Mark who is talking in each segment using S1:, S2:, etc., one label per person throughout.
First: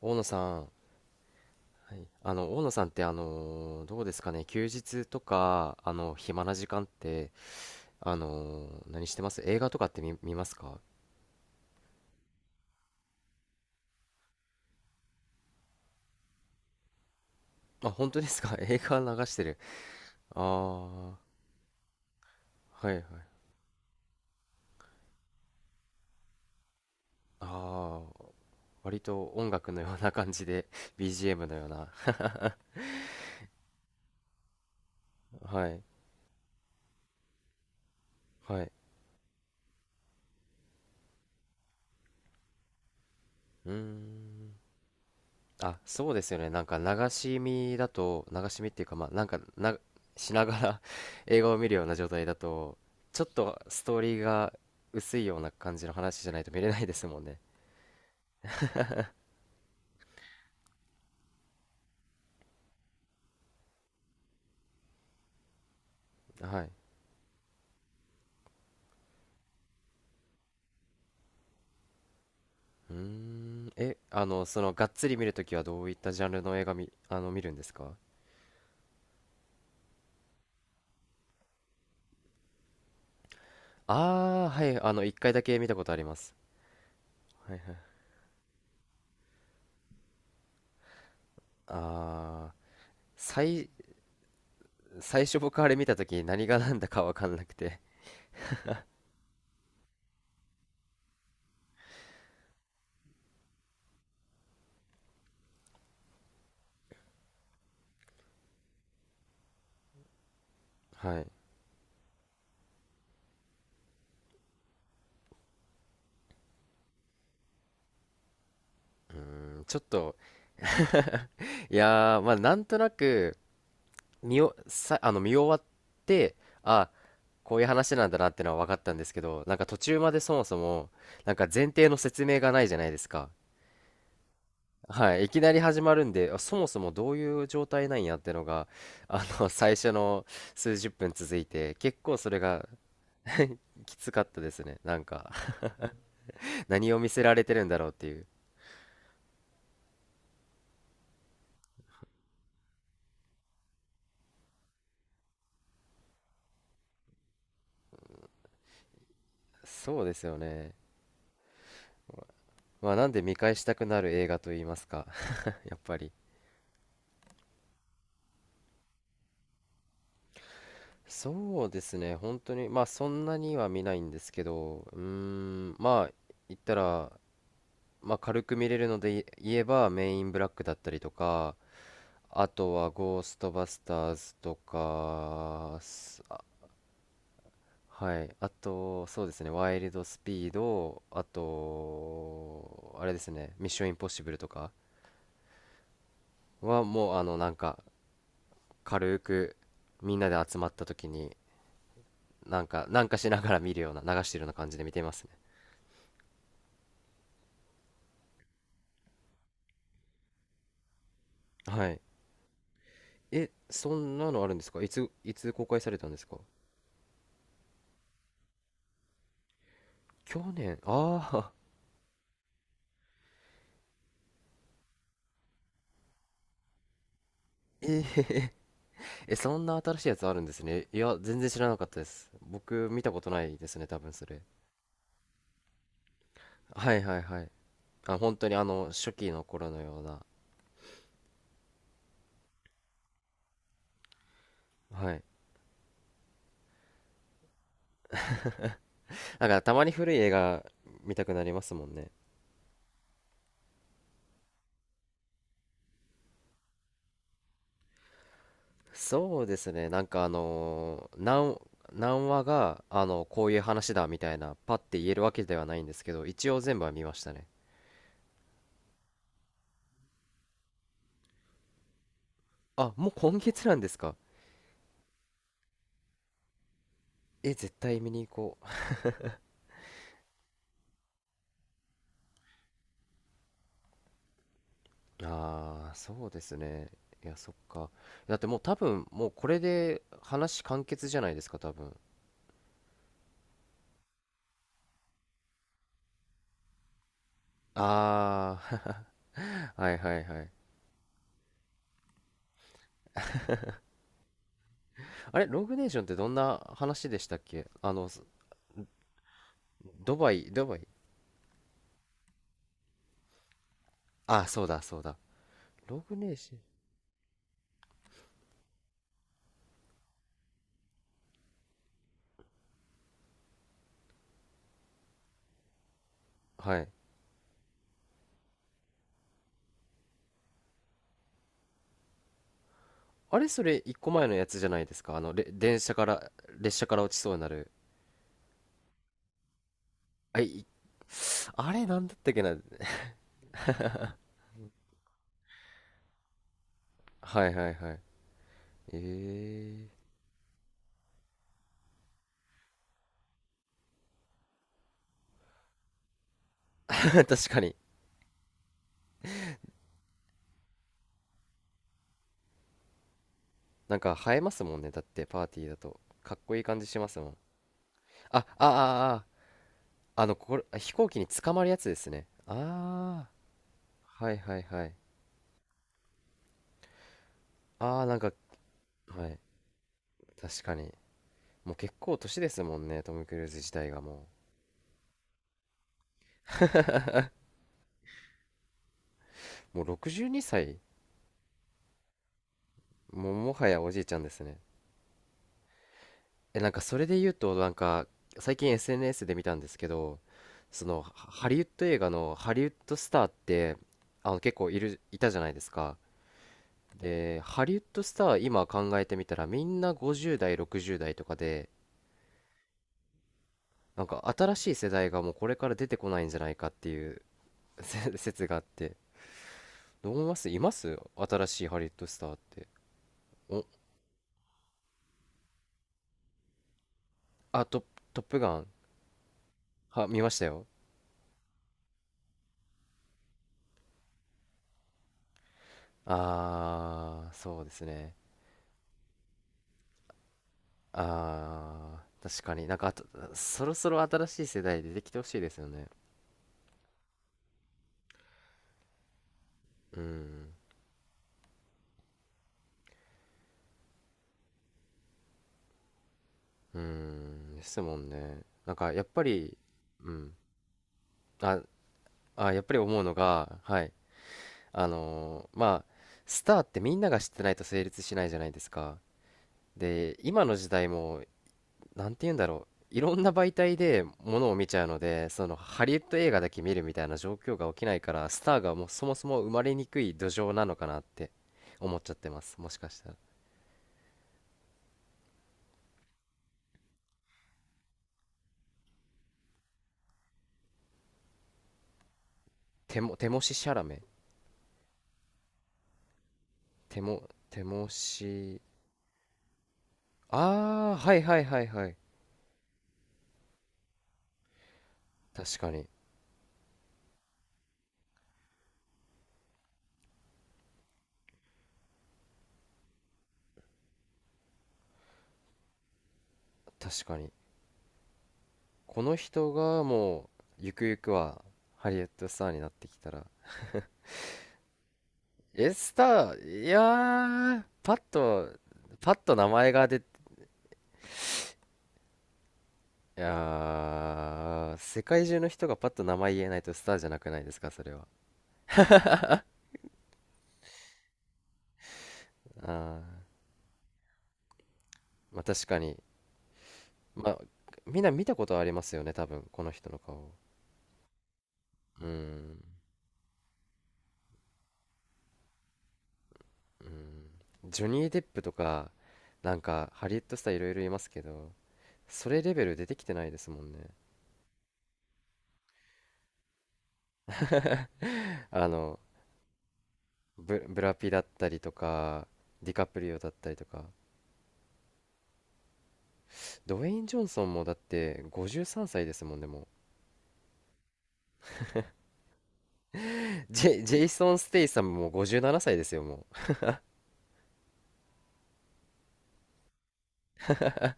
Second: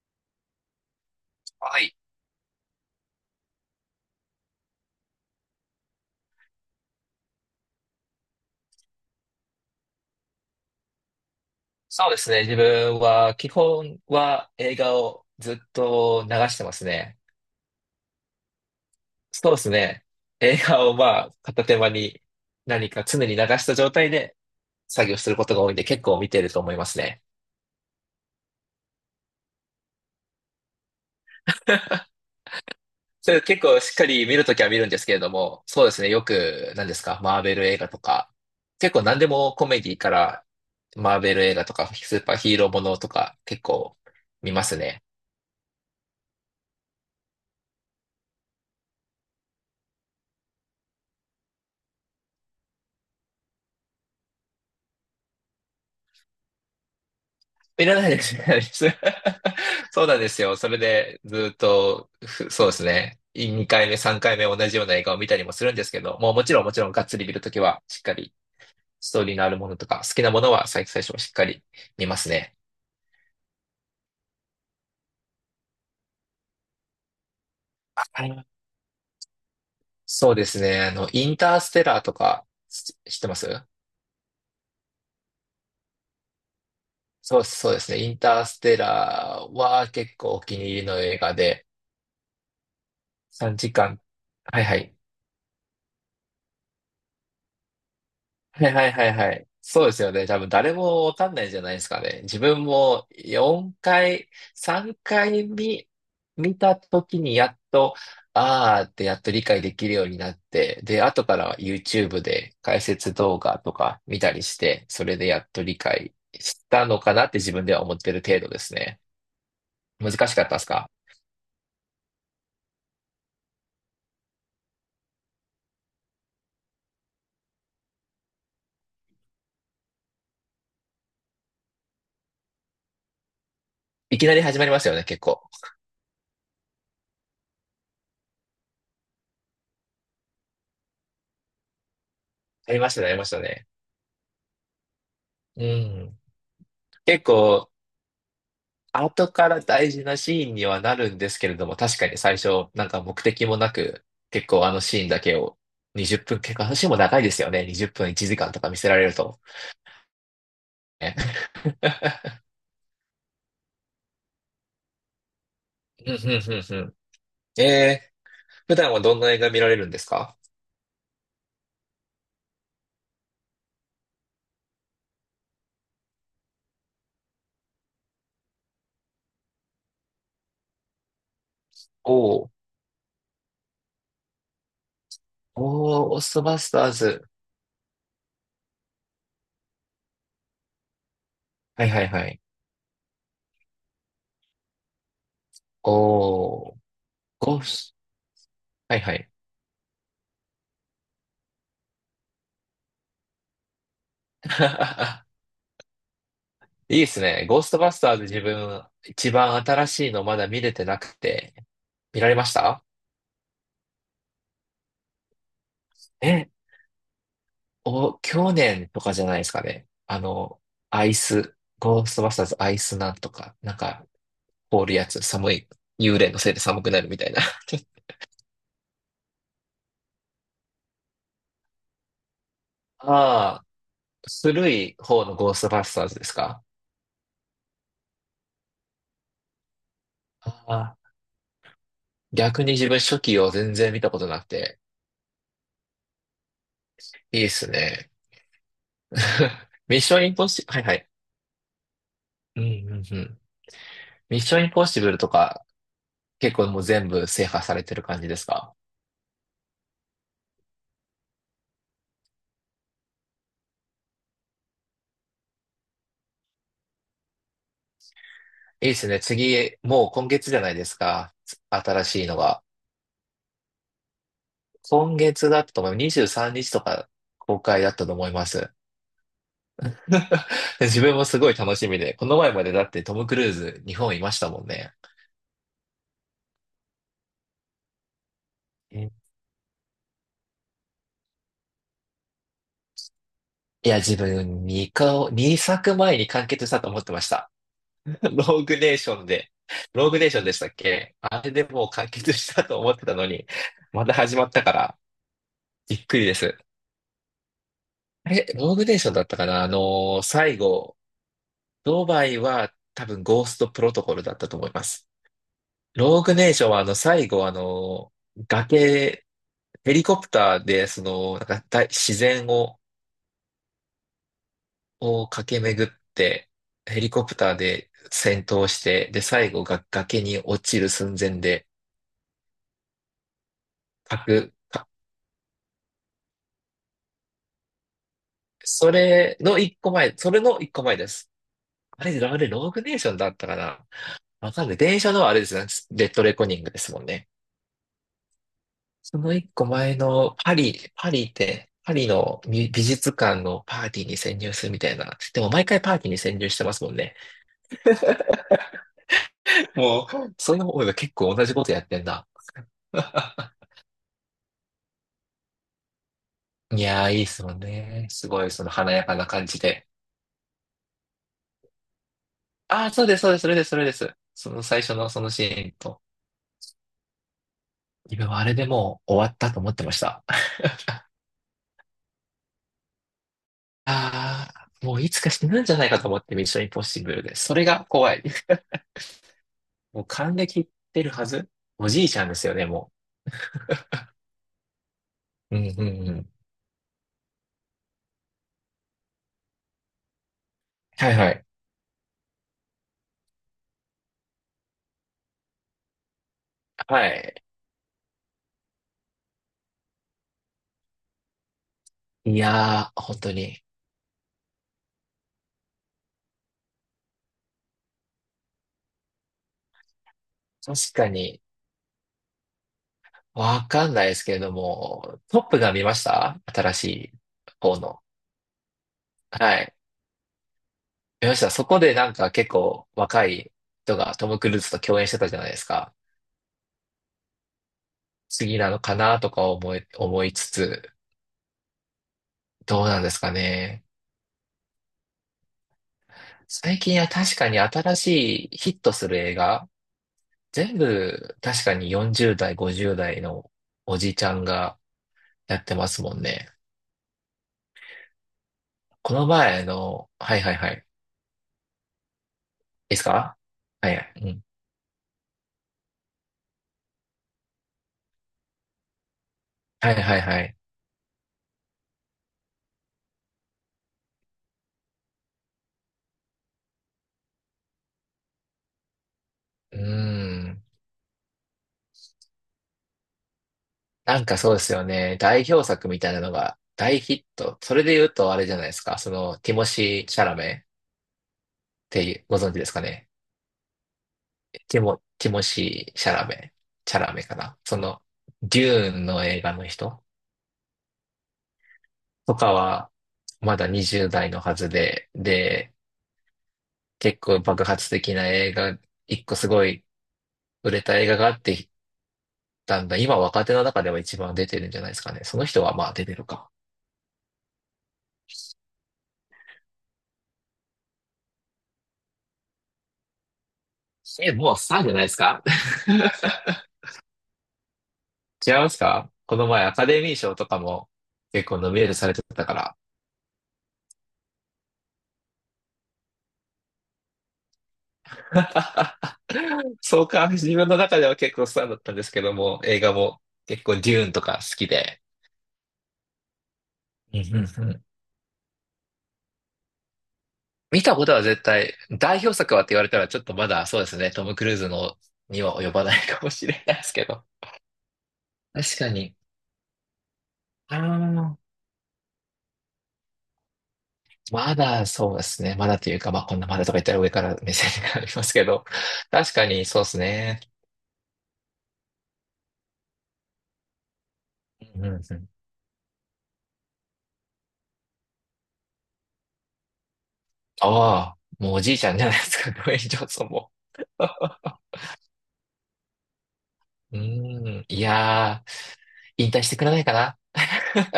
S1: 大野さん、
S2: は
S1: は
S2: い。
S1: い、大野さんって、どうですかね。休日とか、暇な時間って、何してます？映画とかって見ますか？
S2: そうですね。自分は、基本は映画をずっと流してますね。
S1: あ、本当ですか？ 映画流して
S2: そうで
S1: る。
S2: すね。映画をま
S1: ああ、
S2: あ、片手間に
S1: は
S2: 何
S1: いはい。
S2: か常に流した状態で作業することが多いんで、結構見てると思いますね。
S1: ああ、割と音楽のような感じで、BGM のような。
S2: それ結構しっかり見るときは見るんですけれども、
S1: はい、
S2: そうですね。よく、何ですか、マーベル映画とか、
S1: はい。
S2: 結構何でもコメディから、マーベル映画とか、スーパーヒーローものとか、結
S1: うー
S2: 構見
S1: ん。
S2: ますね。
S1: あ、そうですよね。なんか流し見だと、流し見っていうか、まあ、なんかな、しながら 映画を見るような状態だと、ちょっとストーリーが薄いような感じの話じゃないと見れないですもんね。
S2: いらないです、いらないです。そうなんですよ。それで、ずっと、そうですね。2回目、3回目同じような映画を見たりもするんですけど、もうもち
S1: は
S2: ろん
S1: い。
S2: もちろんがっつり見るときは、しっかりストーリーのあるものとか、好きなものは最初はしっかり見ますね。
S1: うーん。え、がっつり見るときはどういったジャンルの映画見、あの、見るんですか？
S2: はい、そうですね。あの、インターステラーとか、知ってます？
S1: ああー、はい。あの、一回だけ見たことあります。
S2: そう
S1: はい
S2: そ
S1: は
S2: う
S1: い。
S2: ですね。インターステラーは結構お気に入りの映画で、
S1: ああ、
S2: 3
S1: 最、
S2: 時間。はいはい。
S1: 最初僕あれ見たとき何が何だかわかんなくて。
S2: はいはいはいはい。そうですよね。多分誰もわかんないじゃないですかね。自分も4回、3回見た時にやっと、あーってやっと理解できるようになって、で、
S1: は
S2: 後
S1: い。
S2: から YouTube で解説動画とか見たりして、それでやっと理解したのかなって自分では思ってる程度ですね。
S1: うん、ちょっ
S2: 難
S1: と、
S2: しかったですか？
S1: いやー、まあ、なんとなく、見お、さ、あの、見終わって、あ、こういう話なんだなってのは分かったんですけど、なんか途中までそもそも、なんか前提の説明がないじゃないですか。
S2: いきなり始まりますよね、
S1: は
S2: 結
S1: い、いき
S2: 構。
S1: なり始まるんで、あそもそもどういう状態なんやってのが、あの、最初の数十分続いて、結構それが
S2: ありましたね、ありましたね。
S1: きつかったですね。なんか
S2: うん。
S1: 何を見せ
S2: 結
S1: られてるん
S2: 構、
S1: だろうっていう。
S2: 後から大事なシーンにはなるんですけれども、確かに最初、なんか目的もなく、結構あのシーンだけを20分、結構あのシーンも長いですよね。20分1時間とか見せられると。
S1: そうですよね。
S2: ね。
S1: まあ、なんで見返したくなる映画と言いますか、やっぱり。
S2: うんうんうんうん。えー、普段はどんな映画見られるんですか？
S1: そうですね、本当に、まあそんなには見ないんですけど、うーん、まあ言ったら、まあ軽く見れるので言えば、メインブラックだったりとか、
S2: お
S1: あ
S2: ー、
S1: とはゴーストバスターズと
S2: お
S1: か、
S2: ー、オー
S1: す
S2: ス
S1: あ
S2: トバスターズ。
S1: はい、あと、そうですね、ワイルドスピード、あ
S2: はいはいはい。
S1: と、あれですね、ミッションインポッシブルとか
S2: おー、
S1: はもう、あの、なん
S2: ゴー
S1: か、
S2: ス、はいは
S1: 軽
S2: い。
S1: くみんなで集まった時に、なんか、なんかしながら見るような、流してるような感じで見てます ね。
S2: いいですね。ゴーストバスターズ自分、一番新しいのまだ見れてなくて、
S1: はい。
S2: 見られました？
S1: え、そんなのあるんですか？いつ公開されたんですか？
S2: えお、去年とかじゃないですかね。あの、
S1: 去
S2: アイ
S1: 年ああ？
S2: ス、ゴーストバスターズアイスなんとか、なんか、凍るやつ、寒い、幽霊のせいで寒くなるみたいな。
S1: えええ、そんな新しいやつあるんですね。いや、全然知らなかったです。僕、見たことない
S2: あ
S1: で
S2: あ、
S1: すね、多分それ。
S2: 古い方のゴーストバスターズですか？
S1: はいはいはい。あ、本当にあの、初期の頃のような。
S2: ああ、逆に自分初期を全然見たことなくて、
S1: はい。
S2: いいですね。
S1: だから たまに
S2: ミッ
S1: 古
S2: シ
S1: い
S2: ョン
S1: 映
S2: インポッ
S1: 画
S2: シブル、はいはい。
S1: 見たくなりますもんね。
S2: うんうんうん。ミッションインポッシブルとか、結構もう全部制覇されてる感じですか？
S1: そうですね。なんかあのー、何話が、あの、こういう話だみたいな、パッて言えるわけではないんですけど、一応全部は見ましたね。
S2: いいですね。次、もう今月じゃないですか。新しいのが。
S1: あ、もう今月なんですか？
S2: 今月だったと思います。23日とか
S1: え、
S2: 公
S1: 絶
S2: 開だっ
S1: 対
S2: た
S1: 見
S2: と
S1: に
S2: 思い
S1: 行
S2: ま
S1: こ
S2: す。
S1: う。
S2: 自分もすごい楽しみで、この前までだってトム・クルーズ日本いましたもんね。
S1: ああ、そうですね。いや、そっか。だってもう多分、
S2: え、
S1: もうこれで話完結じゃないですか、多分。
S2: いや、自分2作前に完結したと思ってました。ロ
S1: あ
S2: ーグネーションで、
S1: あ、はい
S2: ロー
S1: は
S2: グ
S1: い
S2: ネーショ
S1: は
S2: ン
S1: い。
S2: でしたっけ？あれでもう完結したと思ってたのに、また始まったから
S1: あれ、ロングネーシ
S2: び
S1: ョン
S2: っ
S1: って
S2: くり
S1: ど
S2: で
S1: ん
S2: す。
S1: な話でしたっけ？あの、す
S2: え、ローグネーションだったかな、あのー最
S1: ドバイ。
S2: 後、ドバイは多分ゴーストプロトコルだっ
S1: あ、
S2: たと
S1: そう
S2: 思い
S1: だ
S2: ま
S1: そう
S2: す。
S1: だ。ロング
S2: ロー
S1: ネー
S2: グネ
S1: シ
S2: ー
S1: ョン。
S2: ションはあの最後あの崖、ヘリコプターでそのなんか大自然を、を駆け巡って
S1: はい。
S2: ヘリコプターで戦闘して、で最後が崖に落ちる寸前で
S1: あれ、それ一個前のや
S2: 核、
S1: つじゃない
S2: か
S1: ですか。あの、れ、電車から、列車から落ちそうになる。
S2: それの一個前、そ
S1: あ、
S2: れの
S1: い、
S2: 一個前です。
S1: あれ、な
S2: あ
S1: んだ
S2: れ、
S1: ったっ
S2: あ
S1: け
S2: れ
S1: な。
S2: ローグネーションだったかな、わかんない。電車のあれですね。レッドレコニングですもんね。
S1: はいはいはい。
S2: その一個
S1: え
S2: 前のパリの美術館のパーティーに潜入するみたいな。でも毎回パーティーに潜入してますも
S1: え
S2: んね。
S1: ー。確かに。
S2: もう、そういう方が結構同じことやってんだ。
S1: なんか映えますもんね。だってパーティーだと。かっこいい感
S2: い
S1: じし
S2: や
S1: ま
S2: ー、
S1: す
S2: いい
S1: も
S2: っ
S1: ん。
S2: すもんね。す
S1: あ、
S2: ご
S1: あ、
S2: い、そ
S1: あ、
S2: の華や
S1: あ、
S2: か
S1: あ
S2: な感じで。
S1: あの、これ、あ飛行機に捕まるやつですね。
S2: ああ、そうです、
S1: あ
S2: そうです、それです、それです。
S1: あ、はい
S2: そ
S1: は
S2: の
S1: い
S2: 最
S1: は
S2: 初
S1: い。
S2: のそのシーンと。
S1: ああ、な
S2: 自
S1: ん
S2: 分
S1: か、
S2: はあれでもう
S1: は
S2: 終わっ
S1: い。
S2: たと思ってました。
S1: 確かに。もう結構年ですもんね。トム・クルーズ自体がも
S2: ああ、もういつか死ぬんじゃないかと思ってミッションインポッシブルで。それが怖い。
S1: う。もう
S2: もう
S1: 62
S2: 還暦いっ
S1: 歳
S2: てるはず。おじいちゃんですよね、もう。
S1: もうもはやおじいちゃんですね。
S2: うん、うん、うん。
S1: え、なんかそれで言うと、なんか、最近 SNS で見たんですけど、その
S2: はいはい。
S1: ハリウッド映画のハリウッドスターってあの結構いたじゃないですか。
S2: は
S1: で、
S2: い。
S1: ハリウッドスター今考えてみたらみんな50代、60代とかで、
S2: いやー、本当に。
S1: なんか新しい世代がもうこれから出てこないんじゃないかっていう 説があって、どう思いますいま
S2: 確
S1: す
S2: かに、
S1: 新しいハリウッドスターって？お、
S2: わかんないですけれども、トップが見ました、新しい方の。
S1: トップガン
S2: はい。
S1: は、見ましたよ。
S2: 見ました。そこでなんか結構若い人がトム・クルーズと共演してたじゃないですか。
S1: あー、そうですね。
S2: 次なのかなとか思いつつ、
S1: あー、確かになん
S2: どう
S1: かあ
S2: なん
S1: と、
S2: ですか
S1: そろ
S2: ね。
S1: そろ新しい世代出てきてほしいですよね。
S2: 最近は確かに新しいヒットする映画、
S1: うん、
S2: 全部確かに40代、50代のおじちゃんがやってますもんね。
S1: うん、ですもんね。なんかやっ
S2: こ
S1: ぱ
S2: の
S1: り、
S2: 前の、
S1: うん。
S2: はいはいはい。いい
S1: あ、やっぱり
S2: で
S1: 思
S2: す
S1: うの
S2: か？
S1: が、は
S2: は
S1: い。
S2: いはい。うん。
S1: あのーまあ、スターってみんなが知ってないと成立しないじゃないですか。
S2: はいは
S1: で、
S2: いは
S1: 今
S2: い。
S1: の時代も、なんて言うんだろう。いろんな媒体でものを見ちゃうので、そのハリウッド映画だけ見るみたいな状況が起きないから、スターがもうそもそも生まれ
S2: う
S1: にくい土
S2: ー
S1: 壌
S2: ん。
S1: なのかなって思っちゃってます。もしかしたら。
S2: なんかそうですよね。代表作みたいなのが大ヒット。それで言うとあれじゃないですか。その、ティモシー・シャラメっていう、ご存知ですか
S1: テ
S2: ね。
S1: モ、テモシシャラメ。
S2: ティモシー・シャラメ。シ
S1: テ
S2: ャラ
S1: モ、
S2: メかな。
S1: テ
S2: そ
S1: モ
S2: の、
S1: シ、
S2: デューンの映画の人
S1: あー、はいはいはいはい。
S2: とかは、まだ20代のはずで、
S1: 確か
S2: で、
S1: に、
S2: 結構爆発的な映画、一個すごい売れた映画があって、だんだん今若手の中では一番出てるんじゃないですかね。その人はまあ出てるか。
S1: 確かに。この人がもうゆくゆくはハリウッドスターになってきたら、
S2: え、もうスターじゃないですか。
S1: えスター、いやーパッと、
S2: 違いますか？
S1: パッと
S2: この
S1: 名
S2: 前
S1: 前
S2: ア
S1: が
S2: カ
S1: 出
S2: デミー
S1: て、
S2: 賞とかも結構ノミネートされてたか
S1: いやー世界中の人がパッと名前言えないとスターじゃなくないですかそれは。
S2: ら。そうか、自分の中では結構スターだったんですけども、映画も
S1: あ
S2: 結構デューンとか好きで。
S1: ーまあ確かに、
S2: うんう
S1: まあ
S2: んうん。
S1: みんな見たことありますよね多分この人の顔。
S2: 見たことは絶対、
S1: うー
S2: 代表作
S1: ん。
S2: はって言われたらちょっとまだそうですね、トム・クルーズのには及ばないかもしれないで
S1: うー
S2: すけど。
S1: ん。ジョニー・デップと
S2: 確か
S1: か、
S2: に。
S1: なんかハリウッドスターいろい
S2: あ
S1: ろいますけ
S2: ー、
S1: ど、それレベル出てきてないですもんね。
S2: まだそうですね。まだというか、まあこんなまだとか言ったら上から目線がありますけ ど、
S1: あの
S2: 確かにそうですね。
S1: ブラピだったりとか、ディカプリオだったりとか、
S2: うんうんうん、
S1: ドウェイン・ジョンソンもだって53歳ですもんね、もう。
S2: ああ、もうおじいちゃんじゃないですか、ドウェイン・ジョンソンも。
S1: ジェイソン・ステイサムも57歳ですよ、もう。
S2: うーん、いやー、引退してくれないかな。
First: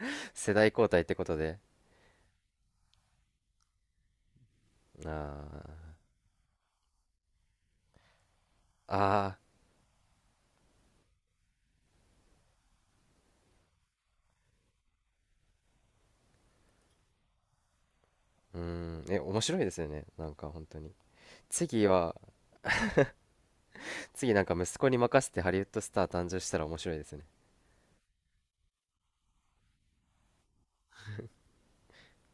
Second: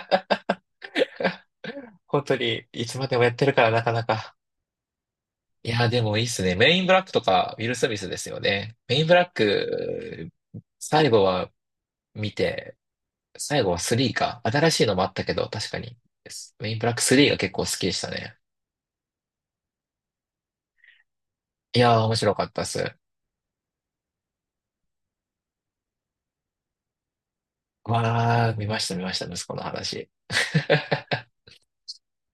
S1: 世代交代ってことで。
S2: 本当に、いつまでもやってるからなかなか。
S1: あ
S2: いやー、でもいいっすね。メインブラックとか、ウィル・スミスですよね。
S1: あ、
S2: メインブ
S1: あ
S2: ラッ
S1: あ、
S2: ク、最後は見て、最後は3か。新しいのもあったけど、確かに。メインブラック3が結構好きでしたね。
S1: うーん、え、面白いですよね、なんか本当に。
S2: い
S1: 次
S2: やー、
S1: は、
S2: 面白かったっす。
S1: 次なんか息子に任せてハリウッドスター誕生したら面白いですね。
S2: わー、見ました、見ました、息子の話。